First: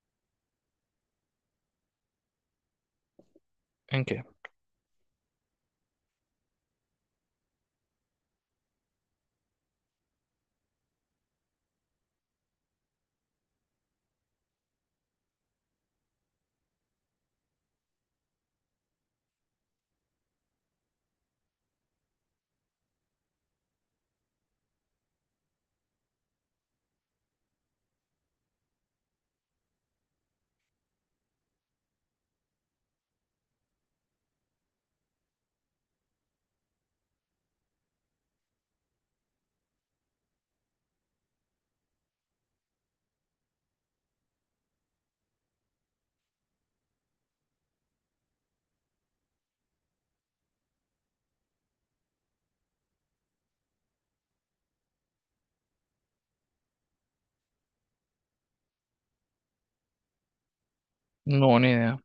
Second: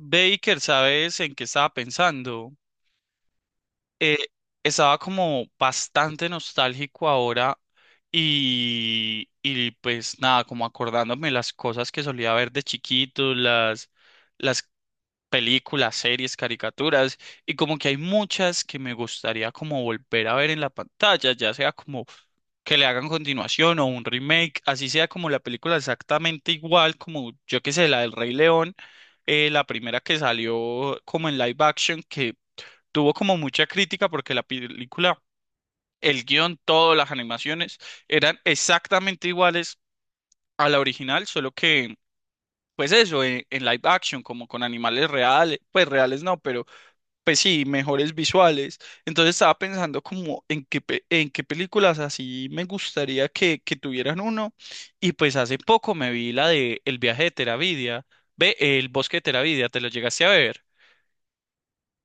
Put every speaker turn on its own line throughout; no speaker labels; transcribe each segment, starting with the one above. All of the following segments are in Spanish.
Baker, ¿sabes en qué estaba pensando?
¿En
Eh,
qué?
Estaba como bastante nostálgico ahora y pues nada, como acordándome las cosas que solía ver de chiquito, las películas, series, caricaturas, y como que hay muchas que me gustaría como volver a ver en la pantalla, ya sea como que le hagan continuación o un remake, así sea como la película exactamente igual, como yo que sé, la del Rey León, la primera que salió como en live action, que tuvo como mucha crítica porque la película, el guión, todas las animaciones eran exactamente iguales a la original, solo que, pues eso, en live action, como con animales reales, pues reales no, pero pues sí, mejores visuales. Entonces estaba pensando como en qué, en qué películas así me gustaría que tuvieran uno. Y pues hace poco me vi la de El viaje de Teravidia, ve, El bosque de Teravidia, ¿te lo llegaste a ver?
No, ni idea.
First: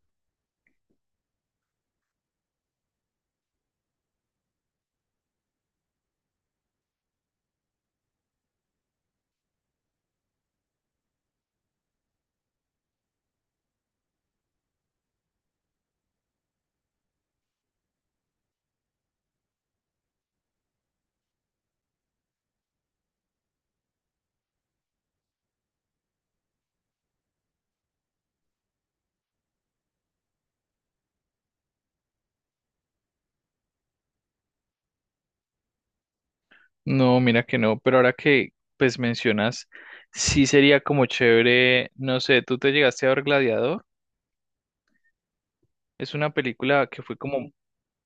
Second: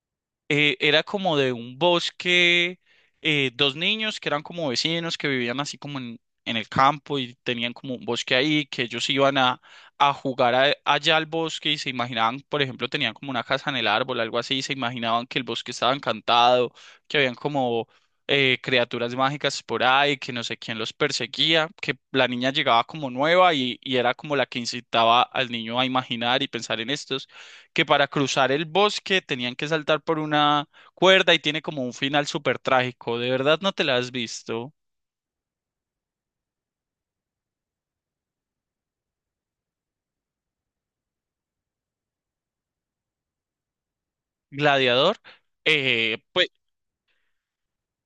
Eh, era como de un bosque, dos niños que eran como vecinos, que vivían así como en el campo y tenían como un bosque ahí, que ellos iban a, allá al bosque y se imaginaban, por ejemplo, tenían como una casa en el árbol, algo así, y se imaginaban que el bosque estaba encantado, que habían como... criaturas mágicas por ahí, que no sé quién los perseguía, que la niña llegaba como nueva y era como la que incitaba al niño a imaginar y pensar en esto que para cruzar el bosque tenían que saltar por una cuerda y tiene como un final súper trágico. ¿De verdad no te la has visto?
No, mira que no. Pero ahora que pues mencionas, sí sería como chévere, no sé, ¿tú te llegaste a ver Gladiador?
Gladiador.
Es
Eh,
una
pues,
película que fue como,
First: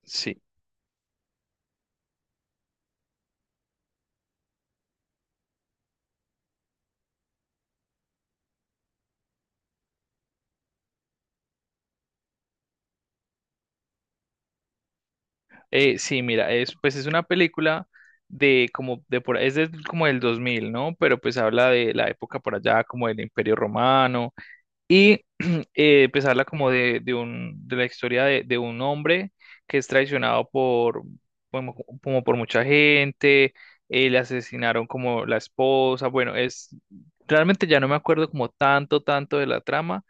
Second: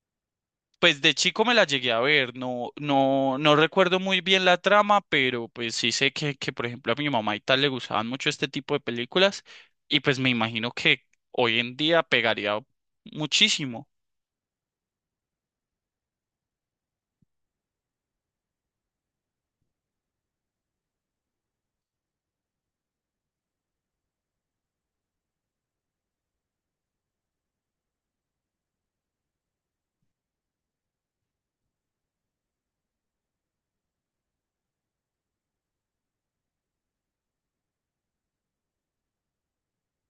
sí,
pues de chico me la llegué a ver, no recuerdo muy bien la trama, pero pues sí sé que, por ejemplo, a mi mamá y tal le gustaban mucho este tipo de películas y pues me imagino que hoy en día pegaría muchísimo.
sí, mira, es pues es una película de como de por es de, como del 2000, ¿no? Pero pues habla de la época por allá como del Imperio Romano. Y pues habla como de, un, de la historia de, un hombre que es traicionado por, bueno, como, como por mucha gente. Le asesinaron como la esposa, bueno, es, realmente ya no me acuerdo como tanto de la trama,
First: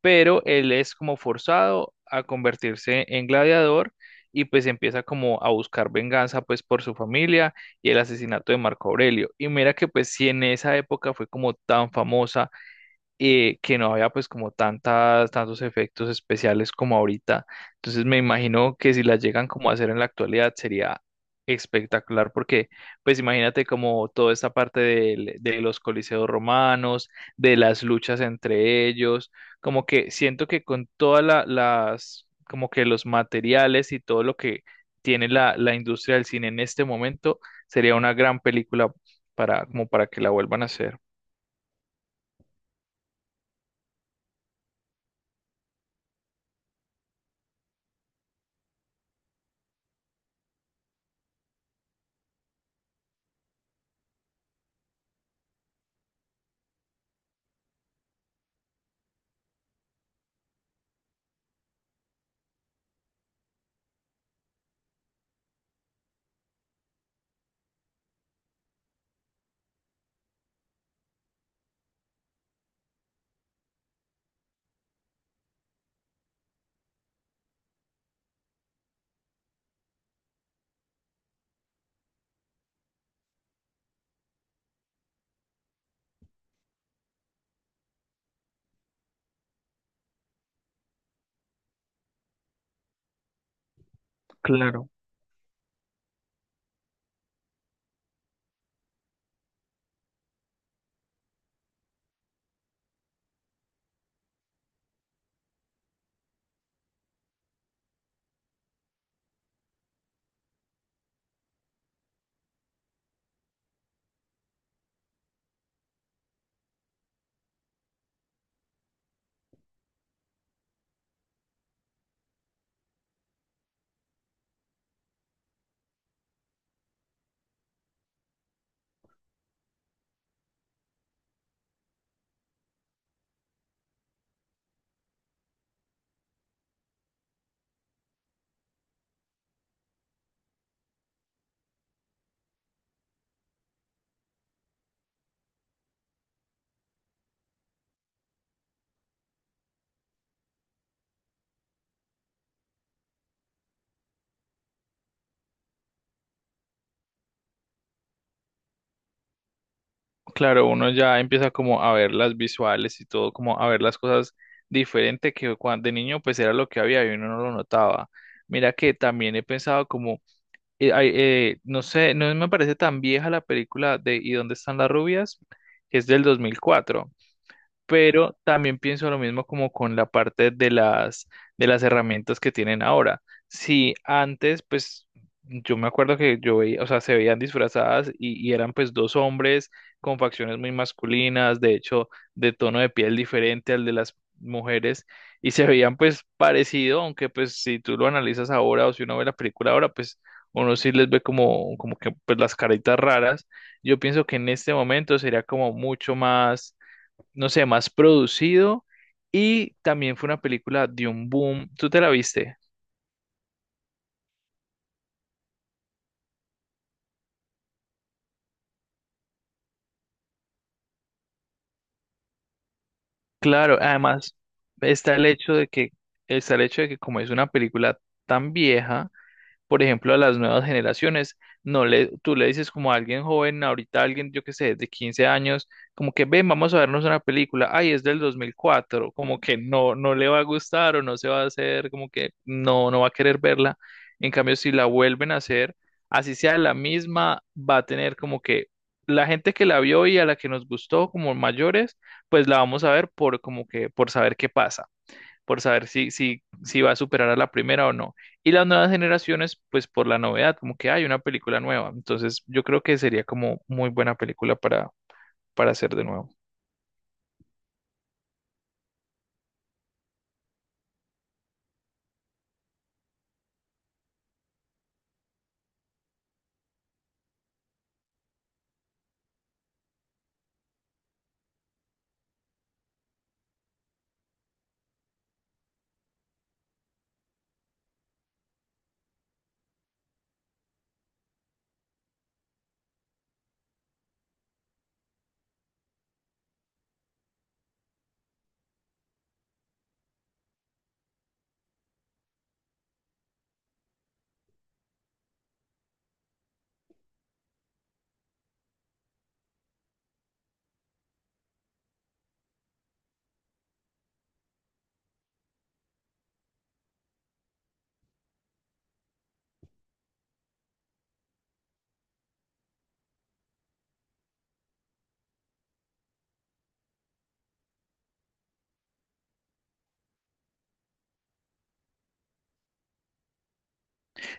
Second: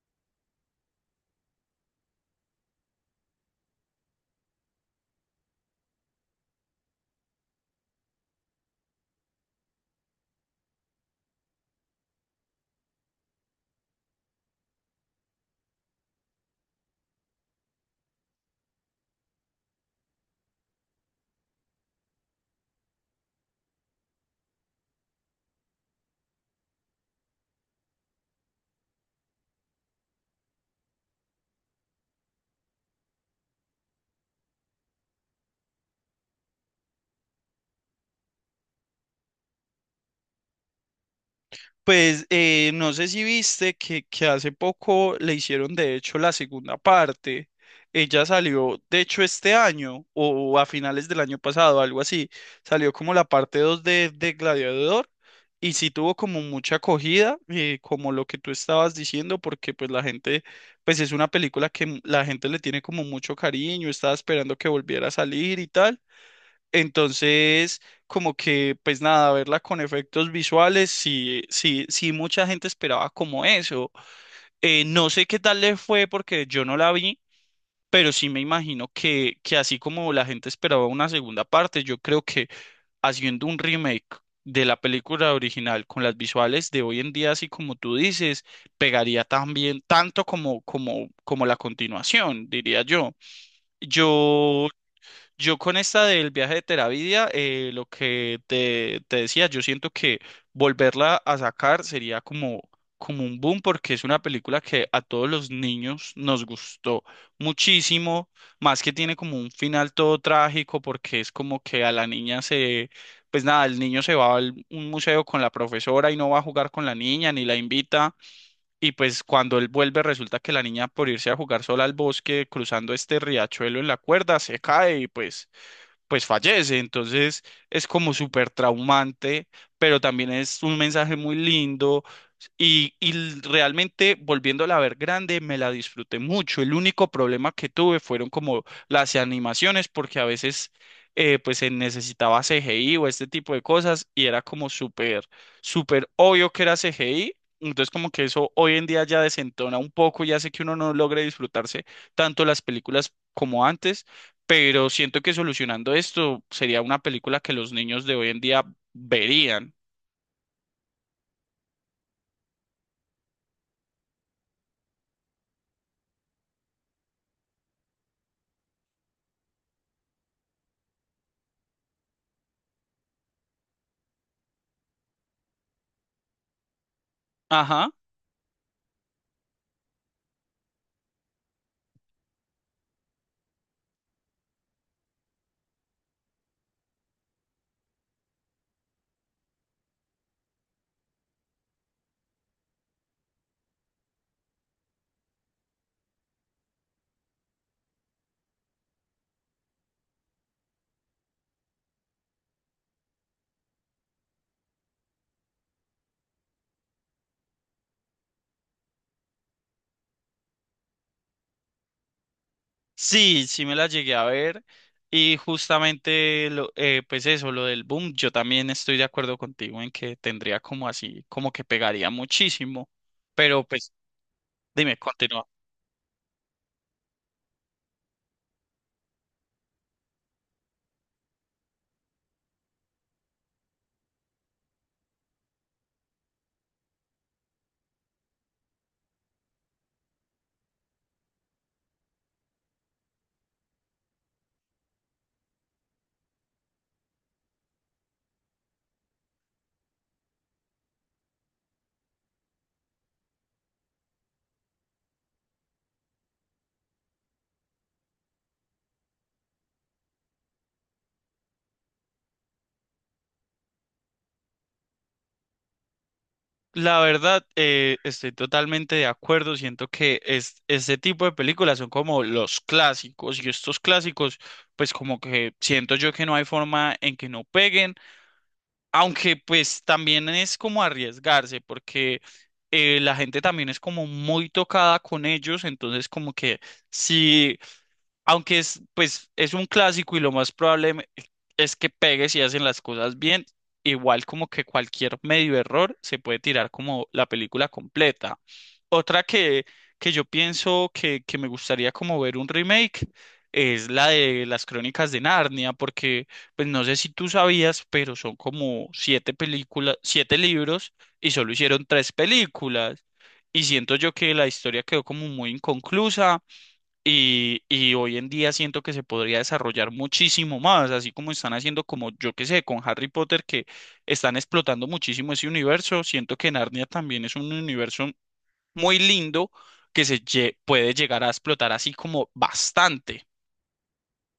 pero él es como forzado a convertirse en gladiador y pues empieza como a buscar venganza pues por su familia y el asesinato de Marco Aurelio. Y mira que pues si en esa época fue como tan famosa, que no había pues como tantas, tantos efectos especiales como ahorita. Entonces me imagino que si las llegan como a hacer en la actualidad sería espectacular, porque pues imagínate como toda esta parte de los coliseos romanos, de las luchas entre ellos, como que siento que con todas las, como que los materiales y todo lo que tiene la industria del cine en este momento, sería una gran película para, como para que la vuelvan a hacer.
Pues no sé si viste que hace poco le hicieron de hecho la segunda parte. Ella salió, de hecho, este año o a finales del año pasado, algo así. Salió como la parte 2 de Gladiador y sí tuvo como mucha acogida, como lo que tú estabas diciendo, porque pues la gente, pues es una película que la gente le tiene como mucho cariño, estaba esperando que volviera a salir y tal. Entonces, como que, pues nada, verla con efectos visuales, sí, sí, sí, mucha gente esperaba como eso. No sé qué tal le fue porque yo no la vi, pero sí me imagino que así como la gente esperaba una segunda parte, yo creo que haciendo un remake de la película original con las visuales de hoy en día, así como tú dices, pegaría también tanto como la continuación, diría yo. Yo
Claro.
yo con esta del viaje de Teravidia, lo que te decía, yo siento que volverla a sacar sería como, como un boom porque es una película que a todos los niños nos gustó muchísimo, más que tiene como un final todo trágico porque es como que a la niña se, pues nada, el niño se va a un museo con la profesora y no va a jugar con la niña ni la invita y pues cuando él vuelve resulta que la niña por irse a jugar sola al bosque cruzando este riachuelo en la cuerda se cae y pues fallece. Entonces es como súper traumante, pero también es un mensaje muy lindo y realmente volviéndola a ver grande, me la disfruté mucho. El único problema que tuve fueron como las animaciones, porque a veces pues se necesitaba CGI o este tipo de cosas y era como súper, súper obvio que era CGI. Entonces como que eso hoy en día ya desentona un poco y hace que uno no logre disfrutarse tanto las películas como antes, pero siento que solucionando esto sería una película que los niños de hoy en día verían.
Claro, uno ya empieza como a ver las visuales y todo, como a ver las cosas diferente que cuando de niño pues era lo que había y uno no lo notaba. Mira que también he pensado como, ay, no sé, no me parece tan vieja la película de ¿Y dónde están las rubias?, que es del 2004,
Ajá.
pero también pienso lo mismo como con la parte de las, herramientas que tienen ahora. Si antes, pues yo me acuerdo que yo veía, o sea, se veían disfrazadas y eran pues dos hombres con facciones muy masculinas, de hecho, de tono de piel diferente al de las mujeres, y se veían pues parecido, aunque pues si tú lo analizas ahora o si uno ve la película ahora, pues uno sí les ve como que pues las caritas raras. Yo pienso que en este momento sería como mucho más, no sé, más producido, y también fue una película de un boom. ¿Tú te la viste?
Sí, sí me la llegué a ver y justamente lo, pues eso, lo del boom, yo también estoy de acuerdo contigo en que tendría como así, como que pegaría muchísimo, pero
Claro,
pues
además
dime,
está el
continúa.
hecho de que está el hecho de que como es una película tan vieja, por ejemplo, a las nuevas generaciones. No le, Tú le dices como a alguien joven, ahorita alguien, yo qué sé, de 15 años, como que ven, vamos a vernos una película, ay, es del 2004, como que no, no le va a gustar o no se va a hacer, como que no, no va a querer verla. En cambio, si la vuelven a hacer, así sea la misma, va a tener como que la gente que la vio y a la que nos gustó como mayores, pues la vamos a ver por como que por saber qué pasa, por saber si va a superar a la primera o no. Y las nuevas generaciones, pues por la novedad, como que hay una película nueva. Entonces, yo creo que sería como muy buena película para hacer de nuevo.
La verdad, estoy totalmente de acuerdo, siento que es, este tipo de películas son como los clásicos y estos clásicos, pues como que siento yo que no hay forma en que no peguen. Aunque pues también es como arriesgarse, porque la gente también es como muy tocada con ellos, entonces como que si, aunque es pues es un clásico y lo más probable es que pegue si hacen las cosas bien, igual como que cualquier medio error se puede tirar como la película completa. Otra que, que yo pienso que me gustaría como ver un remake es la de las Crónicas de Narnia, porque pues no sé si tú sabías, pero son como siete películas, siete libros y solo hicieron tres películas. Y siento yo que la historia quedó como muy inconclusa y hoy en día siento que se podría desarrollar muchísimo más, así como están haciendo como yo que sé, con Harry Potter que están explotando muchísimo ese universo. Siento que Narnia también es un universo muy lindo que puede llegar a explotar así como bastante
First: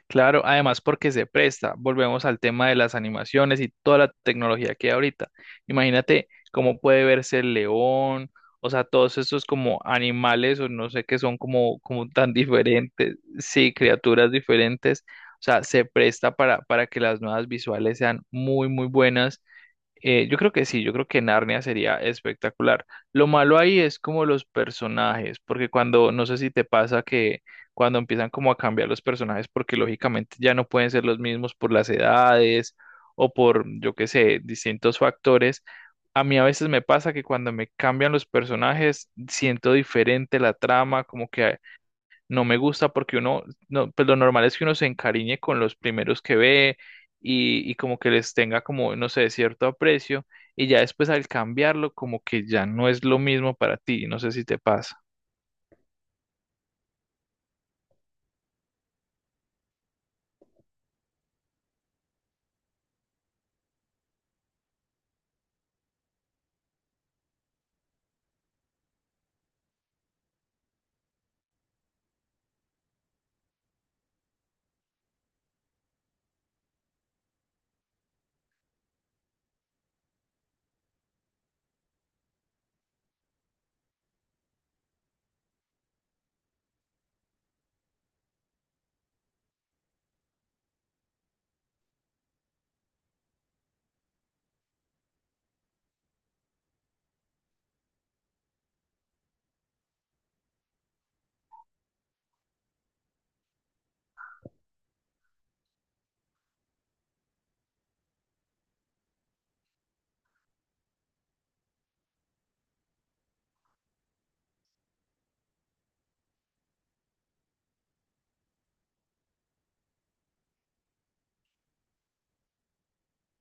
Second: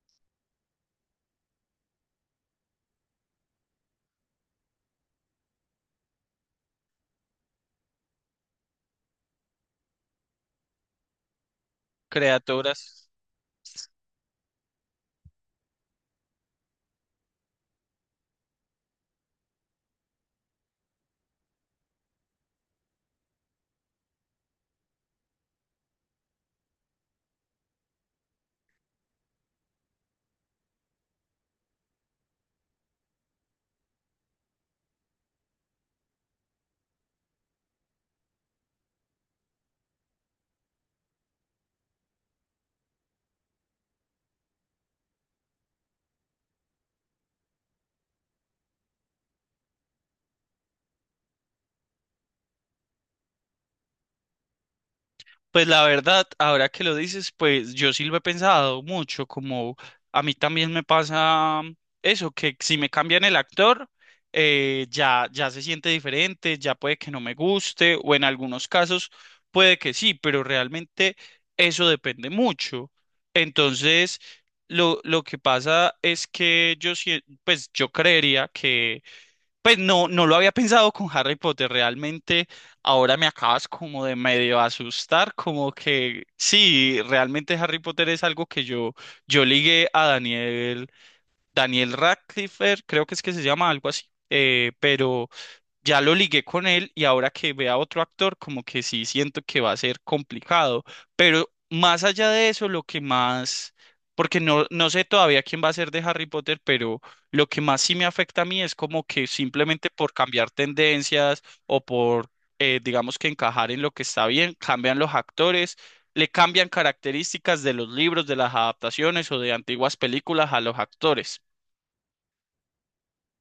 Claro, además porque se presta. Volvemos al tema de las animaciones y toda la tecnología que hay ahorita. Imagínate cómo puede verse el león, o sea, todos estos como animales o no sé qué son como, como tan
creadoras.
diferentes, sí, criaturas diferentes. O sea, se presta para que las nuevas visuales sean muy, muy buenas. Yo creo que sí, yo creo que Narnia sería espectacular. Lo malo ahí es como los personajes, porque cuando, no sé si te pasa que cuando empiezan como a cambiar los personajes, porque lógicamente ya no pueden ser los mismos por las edades o por, yo qué sé, distintos factores. A mí a veces me pasa que cuando me cambian los personajes, siento diferente la trama, como que no me gusta porque uno, no, pues lo normal es que uno se encariñe con los primeros que ve y como que les tenga como, no sé, cierto aprecio, y ya después al cambiarlo como que ya no es lo mismo para ti, no sé si te pasa.
Pues la verdad, ahora que lo dices, pues yo sí lo he pensado mucho, como a mí también me pasa eso, que si me cambian el actor, ya, ya se siente diferente, ya puede que no me guste, o en algunos casos puede que sí, pero realmente eso depende mucho. Entonces, lo que pasa es que yo, pues yo creería que pues no, no lo había pensado con Harry Potter, realmente ahora me acabas como de medio asustar, como que sí, realmente Harry Potter es algo que yo ligué a Daniel, Daniel Radcliffe, creo que es que se llama algo así, pero ya lo ligué con él y ahora que vea otro actor, como que sí siento que va a ser complicado. Pero más allá de eso, lo que más, porque no, no sé todavía quién va a ser de Harry Potter, pero lo que más sí me afecta a mí es como que simplemente por cambiar tendencias o por, digamos que encajar en lo que está bien, cambian los actores. Le cambian características de los libros, de las adaptaciones o de antiguas películas a los actores.